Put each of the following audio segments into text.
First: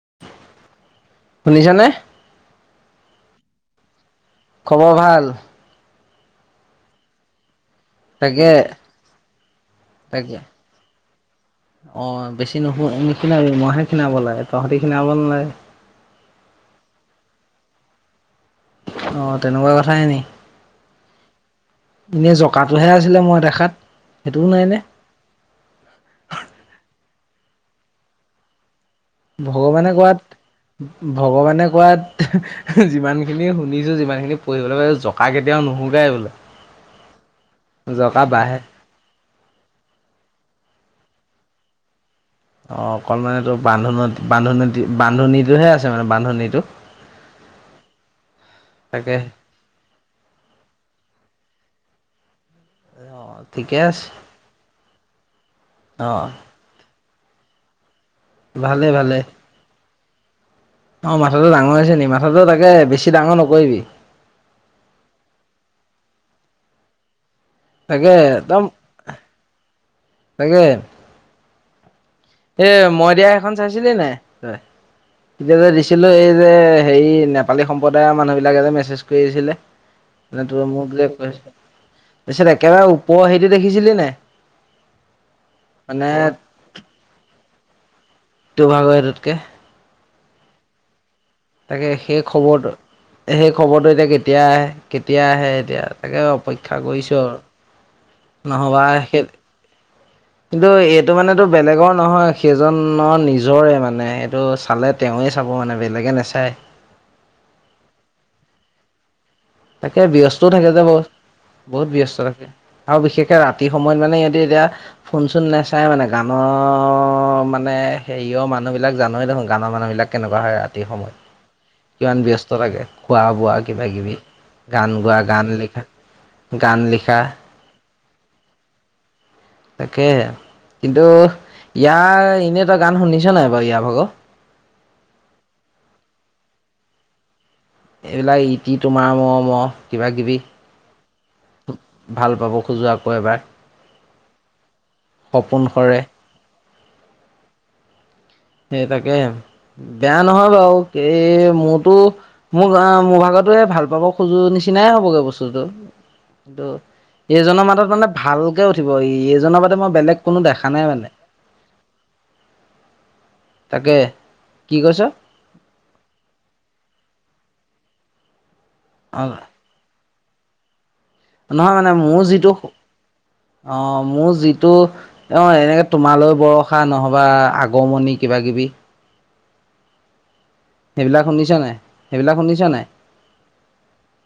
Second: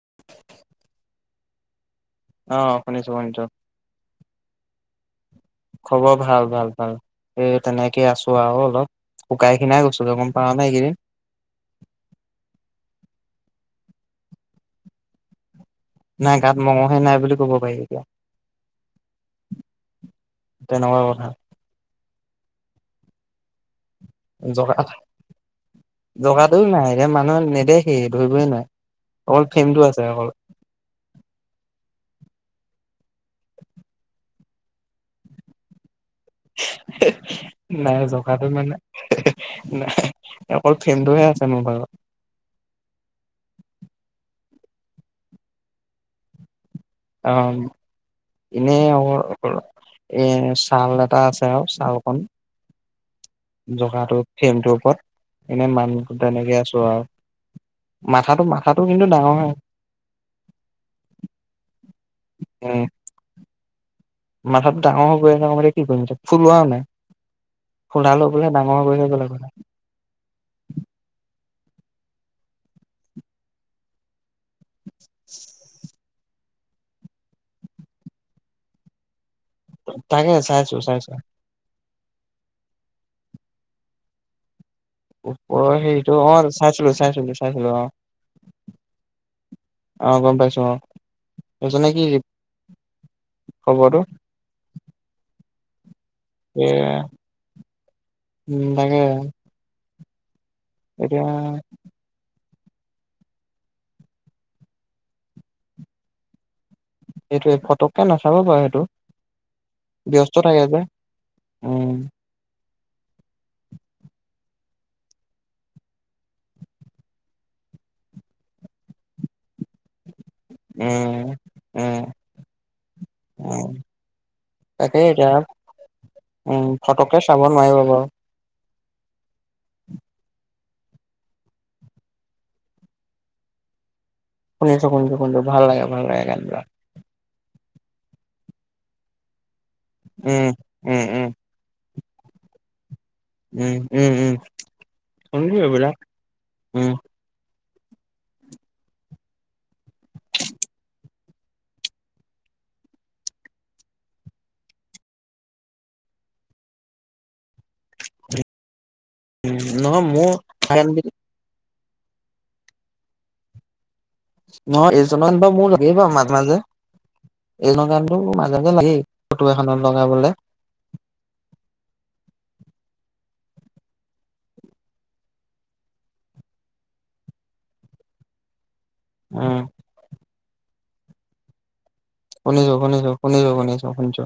[inaudible] শুনিছা নে? অ', শুনিছো, শুনিছো। খবৰ ভাল? খবৰ ভাল, ভাল, ভাল এ তেনেকে আছো তাকে আৰু অলপ শুকাই খিনাই গৈছিলোঁ গম তাকে পাওঁ নে এইকেইদিন অ', বেছি নুশু নিখিনাবি মইহে খিনাব লাগে তহঁতি খিনাব নালাগে। নাই গাত মঙহে নাই বুলি ক'ব পাৰি এতিয়া। অ', তেনেকুৱা কথাই নি তেনেকুৱা কথা। এনেই জক কা টোহে আছিলে মই দেখাত। সেইটোও নাইনে জকা জকাটোও নাই, এতিয়া মানুহে নেদেখেই ধৰিবই নোৱাৰে। অকল ফেমটো ভগৱানে আছে অকল। কোৱাত ভগৱানে কোৱাত যিমান খিনি শুনিছো যিমান খিনি পঢ়িবলৈ পাইছো জকা কেতিয়াও নুশুকাই বোলো। নাই জকাটো বাঢ়ে মানে নাই, অকল ফেমটোহে আছে মোৰ বাৰু অ', অকন মানে টোৰ বান্ধোন বান্ধোন-বান্ধনীটোহে আছে মানে বান্ধনীটো অ', ইনে তাকে মোৰ এ ছাল এটা আছে আৰু ছালকন অ ঠিকে আছে জকাটো ফেমটোৰ ওপৰত, এনে অ মানুহটো তেনেকে আছো আৰু। মাথাটো মাথাটো ভালে কিন্তু ভালে ডাঙৰ অ', মাথাটো ডাঙৰ হৈছে নি? মাথাটো তাকে উম। বেছি ডাঙৰ নকৰিবি। মাথাটো ডাঙৰ হৈ গৈ আছে এতিয়া কি কৰিম ফুলোৱাও নাই। তাকে একদম [unintelligible] তাকে এ মই দিয়া এইখন চাইছিলি নাই তই? তেতিয়া দিছিল ছিলো এই যে, হেয়ি নেপালী সম্প্ৰদায়ৰ মানুহবিলাকে যে, মেছেজ কৰি আছিলে। তাকে মানে তোমাৰ চাইছো [unintelligible] চাইছো তাপিছত একেবাৰে ওপৰ হেৰিটো দেখিছিলি নাই? ওপৰ মানে হেৰিটো অ', চাইছিলো, চাইছিলো, চাইছিলো অ'। [unintelligible] অ', গম পাইছো অ'। সেইজনে তাকে কি সেই খবৰটো সেই খবৰটো এতিয়া কেতিয়া আহে কেতিয়া আহে এতিয়া তাকে এ অপেক্ষা কৰিছোঁ আৰু উম নহ'বা তাকে সেই কিন্তু এইটো এতিয়া মানে তোৰ বেলেগৰ নহয় সেইজনৰ নিজৰে মানে এইটো চালে তেওঁৱে চাব মানে বেলেগে নেচায়। এইটোৱে ফটককে নাচাব বাৰু সেইটো। তাকে ব্যস্তও থাকে যে, বহুত বহুত উম ব্যস্ত থাকে। আৰু বিশেষকে ৰাতি সময়ত মানে সিহঁতে এতিয়া ফোন চোন নাচায় মানে গানৰ মানে মানে হেৰিয়ৰ মানুহ বিলাক জানৱে দেখোন গানৰ মানুহ বিলাক কেনেকুৱা হয়, ৰাতি সময়ত উম উম কিমান ব্যস্ত থাকে খোৱা বোৱা উম কিবা কিবি গান তাকে গোৱা এতিয়া গান লিখা উম, গান লিখা ফটককে চাব নোৱাৰিব বাৰু। তাকে, কিন্তু ইয়াৰ এনেই তই গান শুনিছ নাই বাৰু ইয় ভাগ শুনিছোঁ, শুনিছোঁ শুনিছোঁ ভাল লাগে ভাল লাগে গান বিলাক। এইবিলাক ইতি তোমাৰ মৰমৰ উম, উম, উম। ভাল পাব খোজোৱা উম, উম, উম সপোন শুনিছোঁ এইবিলাক সৰে উম। সেইতাকে বেয়া নহয়, বাৰু এই মোৰতো মোৰ মোৰ ভাগত [unintelligible] ভাল পাব খোজো নিচিনাই হ'বগে বস্তুটো কিন্তু এইজনৰ মাজত মানে ভালকে উঠি ব উম এইজনৰ বাদে মই নহয় বেলেগ কোনো দেখা নাই মোৰ মানে তাকে কি নহয়, কৈছ এইজনৰ [unintelligible] বাৰু, মাজে-মাজে, এইজনৰ [unintelligible] মোৰ মাজ লাগে-লাগে, অ ফটো এখনত লগাবলে নহয় মানে, মোৰ যিটো অ', মোৰ যিটো, অ', এনেকে তোমালৈ বৰষা নহ'বা, আগমণি কিবা-কিবি। উম। সেইবিলাক শুনিছ নে? শুনিছোঁ, শুনিছোঁ, শুনিছোঁ, শুনিছোঁ, শুনিছোঁ।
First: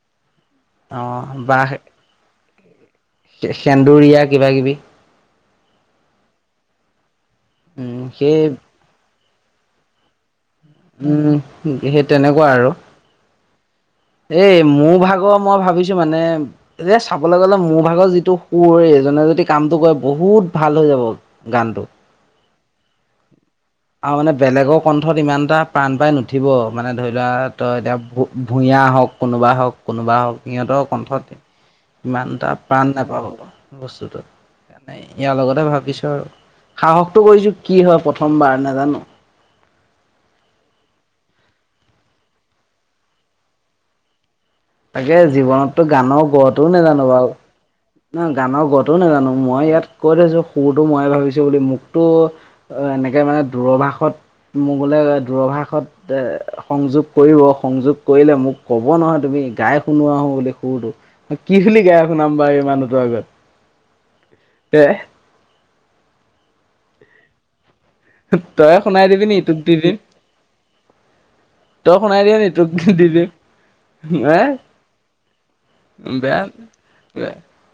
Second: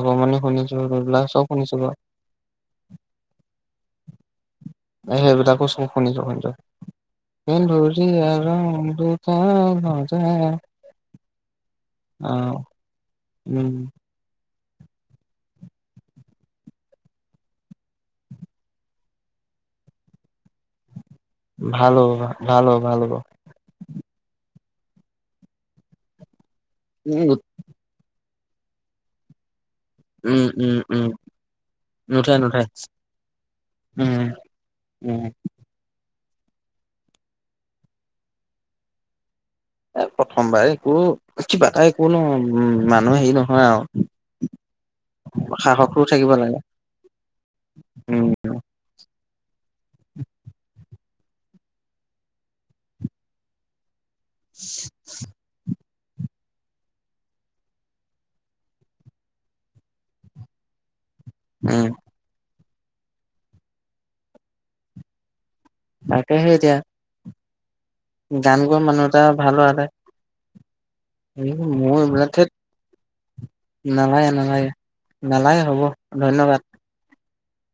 আগমণি শুনিছোঁ। অ [unintelligible] চব বাঘ শুনিছোঁ বাৰু সেন্দুৰীয়া, কিবা-কিবি। সেইবিলাকো চব শুনিছোঁ। কিন্তু, উম সেন্দুৰীয়া সেই ৰং দু [inaudible] উম, সেই তেনেকুৱা আৰু উম। এই মোৰ ভাগৰ। মই ভাবিছোঁ, মানে, যে চাবলৈ গ'লে, মোৰ ভাগৰ যিটো সুৰ, এইজনে যদি কামটো কৰে, বহুত ভাল হৈ যাব। গানটো ভাল হ'ব, ভাল হ'ব, ভাল হ'ব। আৰু, মানে, বেলেগৰ কণ্ঠত ইমান এটা প্ৰাণ পাই নুঠিব। মানে, ধৰি উম লোৱা, তই এতিয়া ভু ভূঞা হওক, কোনোবা হওক, কোনোবা উম হওক, উম সিহঁতৰ উম কণ্ঠত নুঠে ইমান এটা নুঠে প্ৰাণ নাপাব উম বস্তুটোত। উম ইয়াৰ লগতে ভাবিছোঁ আৰু সাহসটো কৰিছোঁ। কি হয়, প্ৰথমবাৰ নাজানো এ, প্ৰথমবাৰ, একো কিবা এটা, একো নহয়। মানুহ হেৰি নহয় আৰু তাকে জীৱনততো, সাহসটো গানৰ থাকিব লাগে গঢ়টোও নাজানো বাৰু উম নহয়, গানৰ গটো নাজানো। মই ইয়াত কৈ থৈছোঁ, সুৰটো মই ভাবিছোঁ বুলি। মোকতো আ এনেকে, মানে, দূৰভাষত। মোৰ গ'লে, দূৰভাষত এ, সংযোগ কৰিব। সংযোগ কৰিলে মোক ক'ব, নহয় তুমি গাই শুনোৱা বুলি, সুৰটো কি খিনি উম গাই শুনাম বাৰু এই মানুহটোৰ আগত? এহ তাকেহে, এতিয়া গান গোৱা তইয়েই মানুহ শুনাই এটা দিবি নি? তোক দি দিম। উম, তই মোৰ শুনাই এইবিলাক, দিয়া নি ধেৎ, তোক দি দিম নালাগে, এ নালাগে। নালাগে, হ'ব। বেয়া ধন্যবাদ।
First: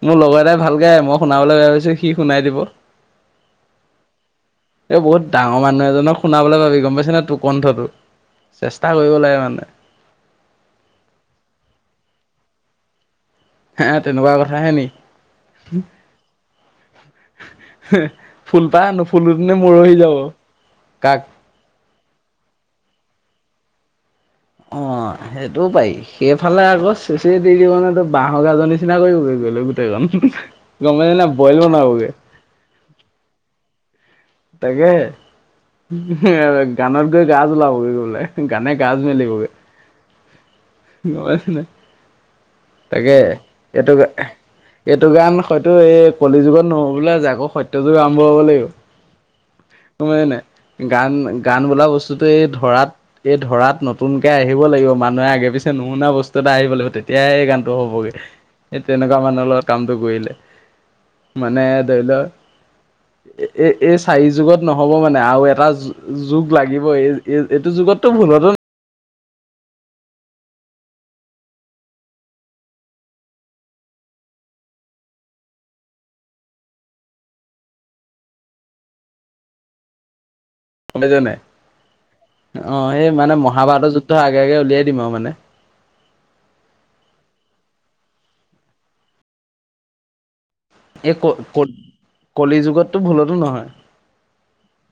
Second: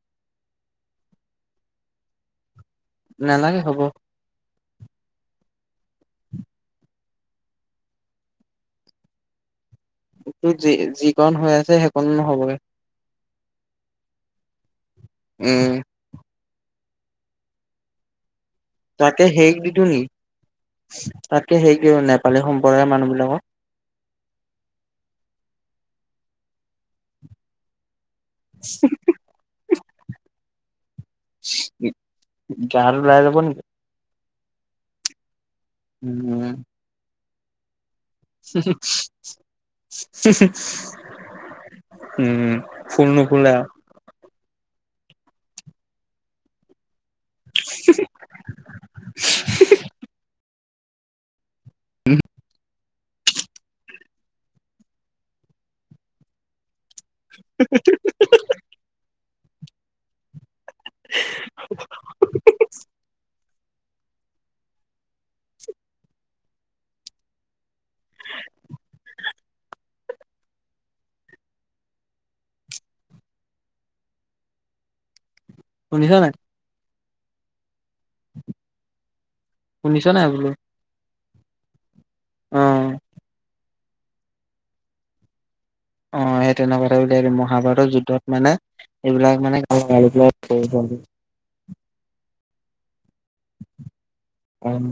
মোৰ লগৰ এটাই ভাল গায়। মই শুনাবলৈ ভাবিছোঁ। সি শুনাই দিব নালাগে, হ'ব। এ, বহুত ডাঙৰ মানুহ এজনক শুনাবলৈ যাবি। গম পাইছে নে তোৰ কণ্ঠটো? চেষ্টা কৰিব লাগে, মানে এতিয়া যি, যিকণ হৈ আছে, সেইকণো নহ'বগৈ। হে, তেনেকুৱা কথা হে নি? উম। [inaudible] নুফুলোতেনে মৰহি যাব তাকে কাক হেৰিক দি অ', সেইটোও পাৰি। সেইফালে আকৌ চেচই দি দিব, নহয় তোক বাঁহৰ গাজৰ নিচিনা কৰিব গৈ লৈ, গোটেইজন গমেই নাই বইল বনাবগৈ জান ওলাই যাব নেকি তাকেহে, উম গানত গৈ গা জ্বলাব গৈ পেলাই গানে গাজ মেলিবগৈ, গম পাইছ নে? উম ফুল তাকে, নুফুলে আও এইটো গানে এইটো গান হয়তো এই কলি যুগত নহ'ব বোলে যে, আকৌ সত্য যুগ আৰম্ভ হ'ব লাগিব। গম পাইছ নে? গান, গান বোলা বস্তুটো এই ধৰাত এই ধৰাত নতুনকে আহিব লাগিব। মানুহে আগে-পিছে নুশুনা বস্তু এটা আহিব লাগিব। তে তিয়াই এই গানটো হ'বগে এই তেনেকুৱা মানুহৰ লগত কামটো কৰিলে। মানে ধৰি'ল, এ, এ, এই চাৰি যুগত নহ'ব মানে আৰু এটা যু-যুগ লাগিব এই, এই-এইটো যুগতটো ভুলতো শুনি'ছ নাই? শুনি'ছ নাই বোলো? নাই। অ' সেই মানে মহাভাৰতৰ যুদ্ধ আগে-আগে উলিয়াই দিম আৰু মানে অ' সেই তেনেকুৱাতে উলিয়াই দিম মহাভাৰতৰ যুদ্ধত মানে এইবিলাক মানে [unintelligible] এই ক, ক-কলি যুগতটো ভুলতো নহয়। উম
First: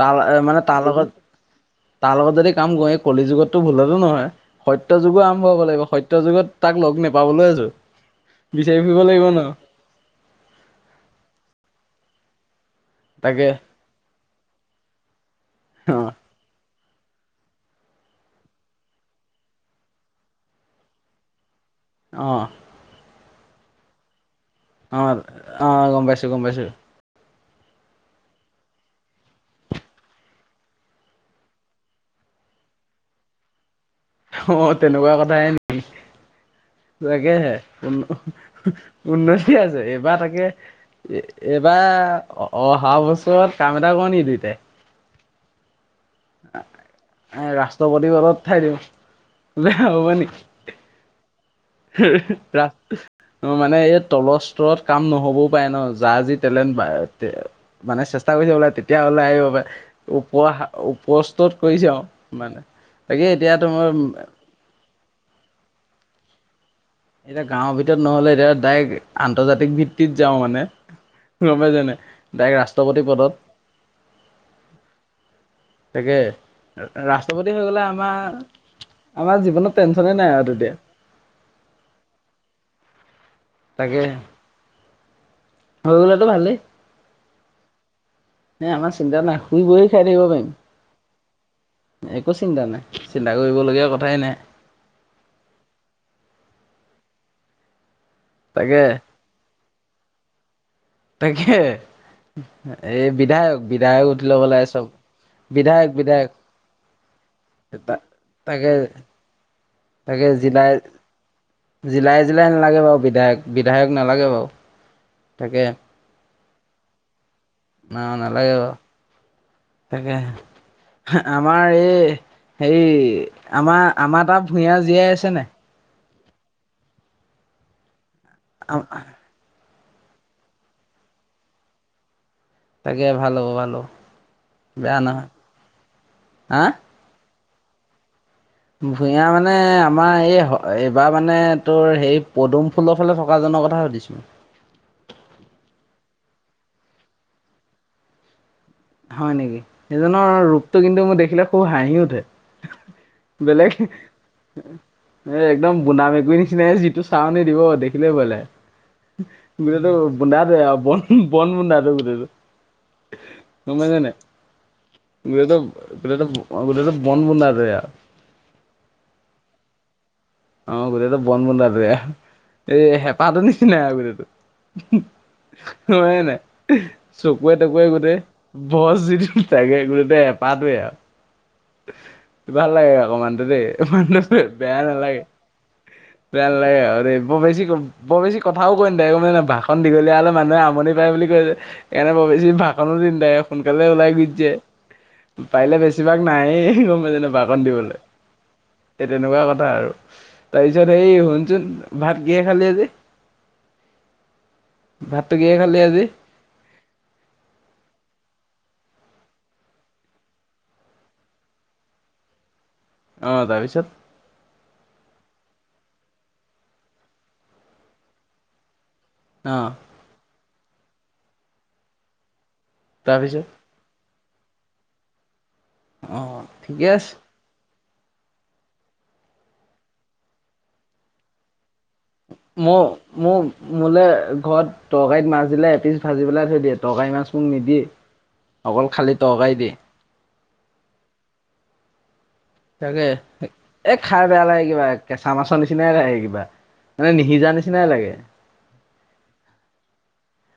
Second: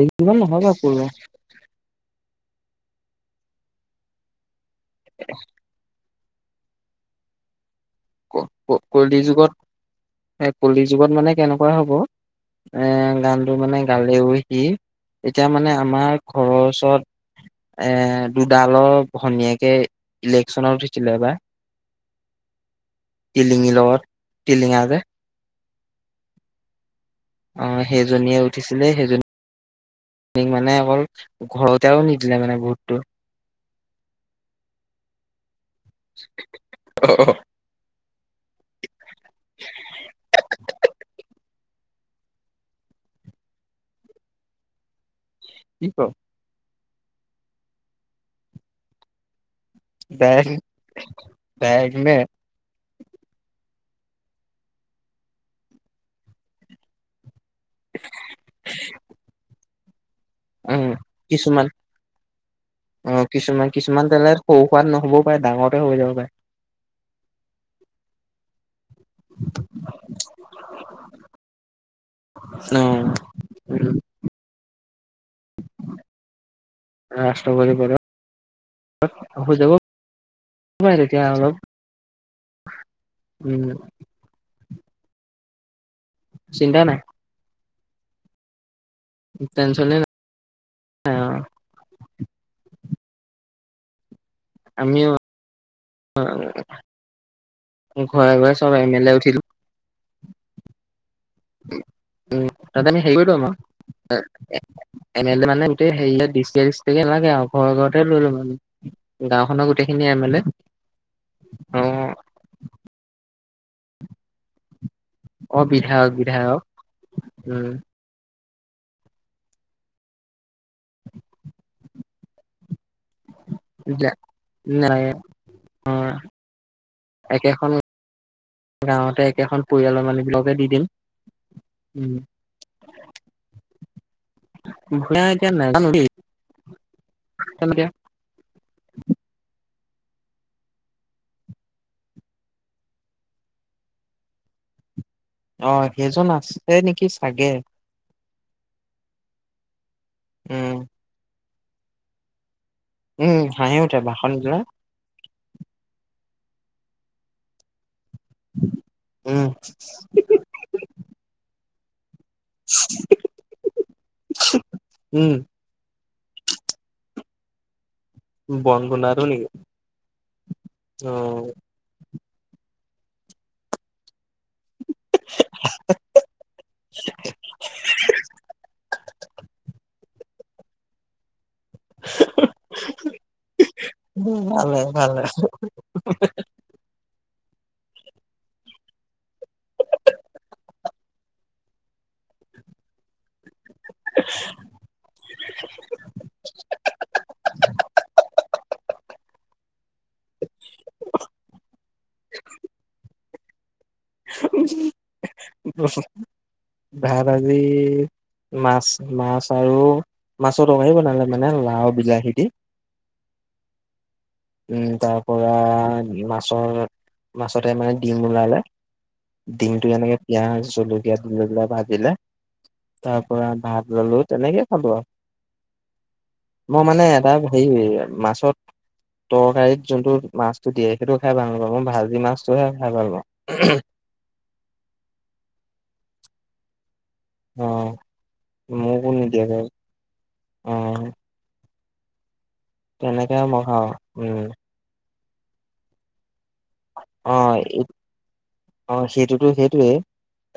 তা মানে তা লগত, তাৰ লগত যদি কাম কৰি, এই কলি যুগতো ভুলতো নহয় সত্য যুগো আৰম্ভ হ'ব লাগিব। স- ত্য যুগত তাক লগ নোপাবলৈ আজো। ক, ক-কলি যুগত এ কলি যুগত মানে কেনেকুৱা হ'ব? এ তাকে গানটো মানে গালেও সি এতিয়া মানে অ আমাৰ ঘৰৰ ওচৰত এ দুডালৰ ভনীয়েকে ইলেকশচনত উঠিছিলে এবাৰ অ টিলিঙীৰ লগত টিলিঙা অ যে অ' গম পাইছো, গম পাইছো। আহ সেইজনীয়ে উঠিছিলে। সেইজনী- ক মানে অকল ঘৰতেও নিদিলে মানে ভোটটো। অ' তেনেকুৱা কথাই নেকি? তাকেহে উন, উন্নতি আছে এইবাৰ তাকে এইবাৰ অহা বছৰত কাম এটা কৰোঁ নেকি দুইতাই? কি ক'ৰ? এ ৰাষ্ট্ৰপতি পদত উঠাই দিওঁ হব নি? ডাইৰেক্ট ডাইৰেক্ট নে ৰা, মানে এই তলৰ স্তৰত কাম নহ'বও পাৰে ন' যাৰ যি টেলেণ্ট বা- মানে চেষ্টা কৰি থাকিব লাগে তেতিয়া ওলাই আহিব পাৰে। উপ, উম ওপৰস্তৰত কিছুমান কৰিছে আও মানে অ তাকে এতিয়া কিছুমান, তোমাৰ কিছুমান তেলেত সৰু-সুৰাত নহবও পাৰে ডাঙৰতে হৈ যাব পাৰে। এতিয়া গাঁৱৰ ভিতৰত নহ'লে, এতিয়া ডাইৰেক্ আন্তৰ্জাতিক ভিত্তিত যাওঁ মানে। গম পাই'ছ নাই? ডাইৰেক অ ৰাষ্ট্ৰপতি পদত। উম তাকে ৰাষ্ট্ৰপতি হৈ গলে আমাৰ- আমাৰ হৈ যাব জীৱনত টেনচনে নাই আৰু তেতিয়া। [inaudible] উম তাকে হৈ গলেতো ভালেই, চিন্তা নাই নে আমাৰ চিন্তা নাই। শুই বহি টেনচনে খাই নাই থাকিব পাৰিম। অ একো চিন্তা নাই। চিন্তা কৰিবলগীয়া কথাই নাই। আমিও [unintelligible] ঘৰে ঘৰে চব তাকে এম এল এ উঠিদিওঁ। তাকে, তাতে আমি এই হেৰি কৰি লম আৰু বিধায়ক, বিধায়ক উঠি লব লাগে চব এম এল এ মানে গোটেই বিধায়ক হেৰি বিধায়ক [unintelligible] নাগে আৰু ঘৰ-ঘৰতে লৈলম আমি। তাকে গাওঁখনৰ গো- তাকে জিলাই, অ জিলাই-জিলাই নালাগে বাৰু বিধা- য়ক, বিধায়ক নালাগে বাৰু অ তাকে বিধায়ক, বিধায়ক। উম অ নালাগে বাও তাকে, হে, আমাৰ এই, হেৰি আমাৰ, আমাৰ তাৰ ভূঞা নালাগে জীয়াই আছে নাই? একেখন গাঁৱতে একেখন পৰিয়ালৰ মানুহ বিলাকে দি দিম উম, তাকে ভাল হ'ব ভাল হ'ব, বেয়া ভূঞা নহয় হা। চৈধ্য ভূঞা মানে আমাৰ এই এইবাৰ মানে তোৰ হেই পদুম ফুলৰ ফালে থকা জ কথা সুধিছো মই। অ' সেইজন আছে নেকি চাগে। হয় নেকি সিজনৰ উম ৰূপটো কিন্তু মোৰ দেখিলে খুব হাঁহি উঠে। উম বেলেগ হাঁহি উঠে ভাষণ দিলে এ একদম বুনা মেকুৰিৰ নি নিচিাই যিটো চানি দিব দে লে ভয় উম লাগে গোটেইটো বুন্দাটো আৰু বন বন বুন্দাটো গোটেইটো। [inaudible] পমপাই চ নে নাই উম গো গোটেই-গোটেইটো বন বুণ্ডাটোৱে। বন বোন্দাটো নেকি? অ' গোটেইটো বন বোন্দাটোৱেই এই হেঁপাহটোৰ নিচিনাই আৰু গোটটো। উ [unintelligible] হয় নাই চকুৱে তকুৱে গোটেই বছ যিটো তাকে গোটেই হে হেপাটোৱে। ভাল লাগে অকমানতো দেই অমান বেয়া ভালে নালাগে। ভালে বেয়া নালাগে আৰু দেই বেছি ক বৰ বেছি কথাও কৈ নাথাকে গম পইচানে মানে ভাষ দিবলৈ হলে মানুহে আমনি পায় বুলি কৈছে সেইকাৰে বৰ বেছি ভাষণ। সোনকালে ওলাই গুচি জায় পাৰিলে বেছিভাগ এই গম পাইছনে নাই ভাখন দিবলে। সেই তেনেকুৱা কথা আৰু তাৰপিছত সেই শুনচোন ভাত কিহে খালে আজি? ভাতটো কিহে খালি আজি ভাত আজি মাছ-মাছ আৰু মাছৰ তৰকাঢ়ি বনালে মানে লাও বিলাহী দি। অ তাৰপিছত উম, তাৰ পৰা মাছৰ-মাছতে মানে ডিম ওলালে। অ ডিমটো এনেকে পিয়াজ জল কিয়া দি ভাজিলে, তাৰ তাৰপিছত পৰা ভাত ললো তেনেকে খালো আৰু। অ মই ঠিকে মানে আছে এটা হেৰি মাছত তৰকাৰিত যোনতটো মাছতটো দিয়ে সেইটো খাই ভাল নাপাওঁ। ভাজি মাছতোহে মোৰ খাই ভাল মোৰ পাওঁ। মোলে ঘৰত তৰকাৰীত মাছ দিলে এপিছ ভাজি পেলাই থৈ দিয়ে তৰকাৰী মাছ। অ নিদি, অকল খালি তৰকাৰি দিয়ে। উম, তাকে মই খাওঁ এ খাই উম বেয়া লাগে কিবা কেঁচা মাছৰ নিচিনাই লাগে কিবা। মানে অ নিসিজা নিচিনাই লাগে। অ' সেইটোতো-সেইটোয়ে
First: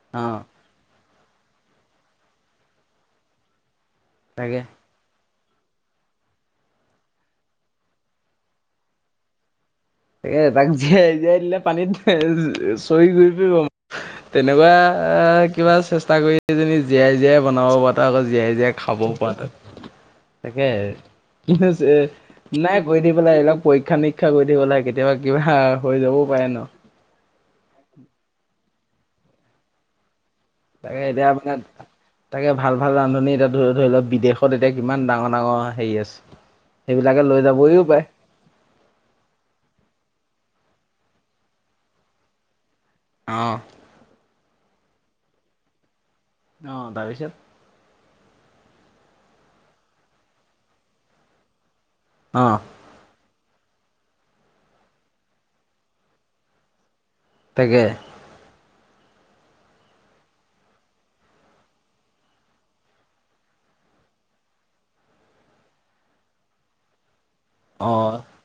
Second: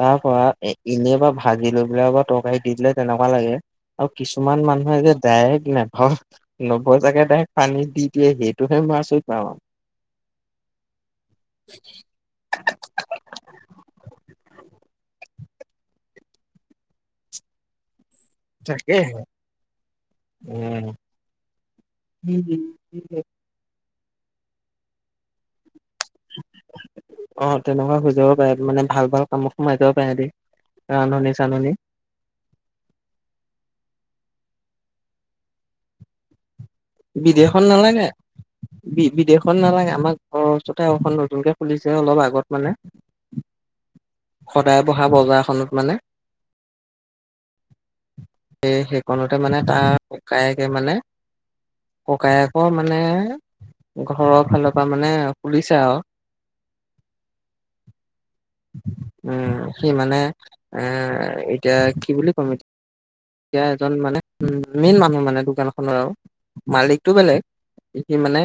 তাৰ অ পৰা এ এনে বা ভাজি লৈ পেলাই বা তৰকাৰী দি দিলে তেনেকুৱা লাগে আৰু তাকে কিছুমান মানুহে যে ডাইৰেক্ট নাভ নভজাকে ডাইৰেক্ট পানী দি দিয়ে সেইটোহে মই আচৰিত পাও আৰু। এই [inaudible] তাক জীয়াই-জীয়াই দিলে পানীত চৰি গুৰি পৰিব তেনেকুৱা কিবা চেষ্টা কৰিজনী জীয়াই-জীয়াই বনাব পৰা ত আকৌ জীয়াই-জীয়াই খাব তাকেহে পৰা ত' তাকে উম। নাই কৰি দি পেলাই এইবিলাক পৰীক্ষা নিৰী শিক্ষা কৰি থিব লাগে কেতিয়াবা কি হা? অ' তেনেকুৱা সিজাব পাৰে মানে ভাল-ভাল কামত সোমাই যাব পাৰে দ তাকে এতিয়া মানে তাকে ভাল-ভাল ৰান্ধনি এতিয়া ধৰি-ধৰি লও বিদেশ ত, তেতিয়া কিমান ডাঙৰ-ডাঙৰ হেৰি আছে। সেইবিলাকে লৈ বিদেশত যাবহিও পাৰে। নালাগে বি বিদেশত নালাগে আমাক, অ' চতেখন নতুনকে খুলিছে অলপ আগত মানে। অঁ সদায় বহা বজাৰখনত মানে অ তাৰপিছত? সেইখনতে মানে তাৰ ককায়েকে মানে অ', ককায়েকৰ মানে ঘৰৰ ফালৰ পৰা মানে খুলিছে আৰু। তেগে উম সি মানে এ এতিয়া কি বুলি কম এতিয়া এজন মানে উ মেইন মানুহ মানে দোকান খনৰ আৰু মালিকতটো বেলেগ। সি অ', মানে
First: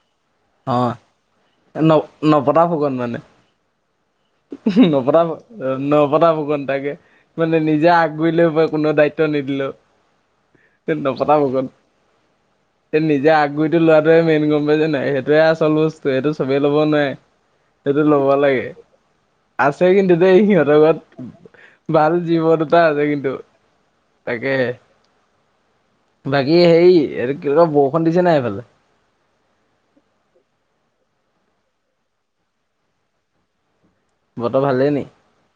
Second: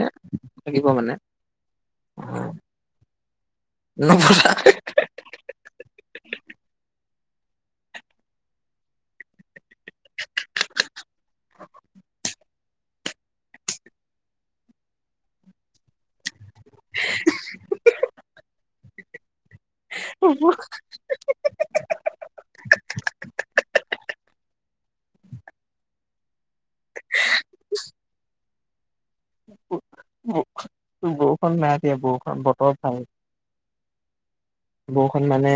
লাগিব অ'। মানে, ন অ। নপতা ফুকন মানে নপতা, নপতা ফুকন তাকে। মানে নিজে আগবাঢ়িলেও মই কোনো দায়িত্ব নিদিলো। তে নপতা ফুকন, তে নিজে আগ গৰি এইটো লোৱাটোৱে মেইন গম পাই যে নাই সেইটোয়ে আচল বস্তু সেইটো চবেই ল'ব নোৱাৰে, সেইটো ল'ব লাগে। আছে কিন্তু দেই সিহঁতৰ লগত, ভাল জীৱ দুটা আছে কিন্তু। তাকে, বাকী হেই [unintelligible] বৰষুণ দিছে নাই এইফালে? বৰষুণ নাই দিয়া, বৰষুণ বতৰ ভা বতৰ ভালেই নি? বৰষুণ মানে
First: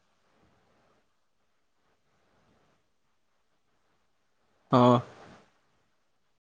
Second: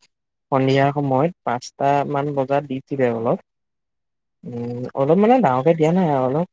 সন্ধিয়াৰ সময়ত পাঁচটামান বজাত দিছিলে অলপ। উ অ'। অলপ মানে ডাঙৰকে দিয়া নাই আৰু অলপ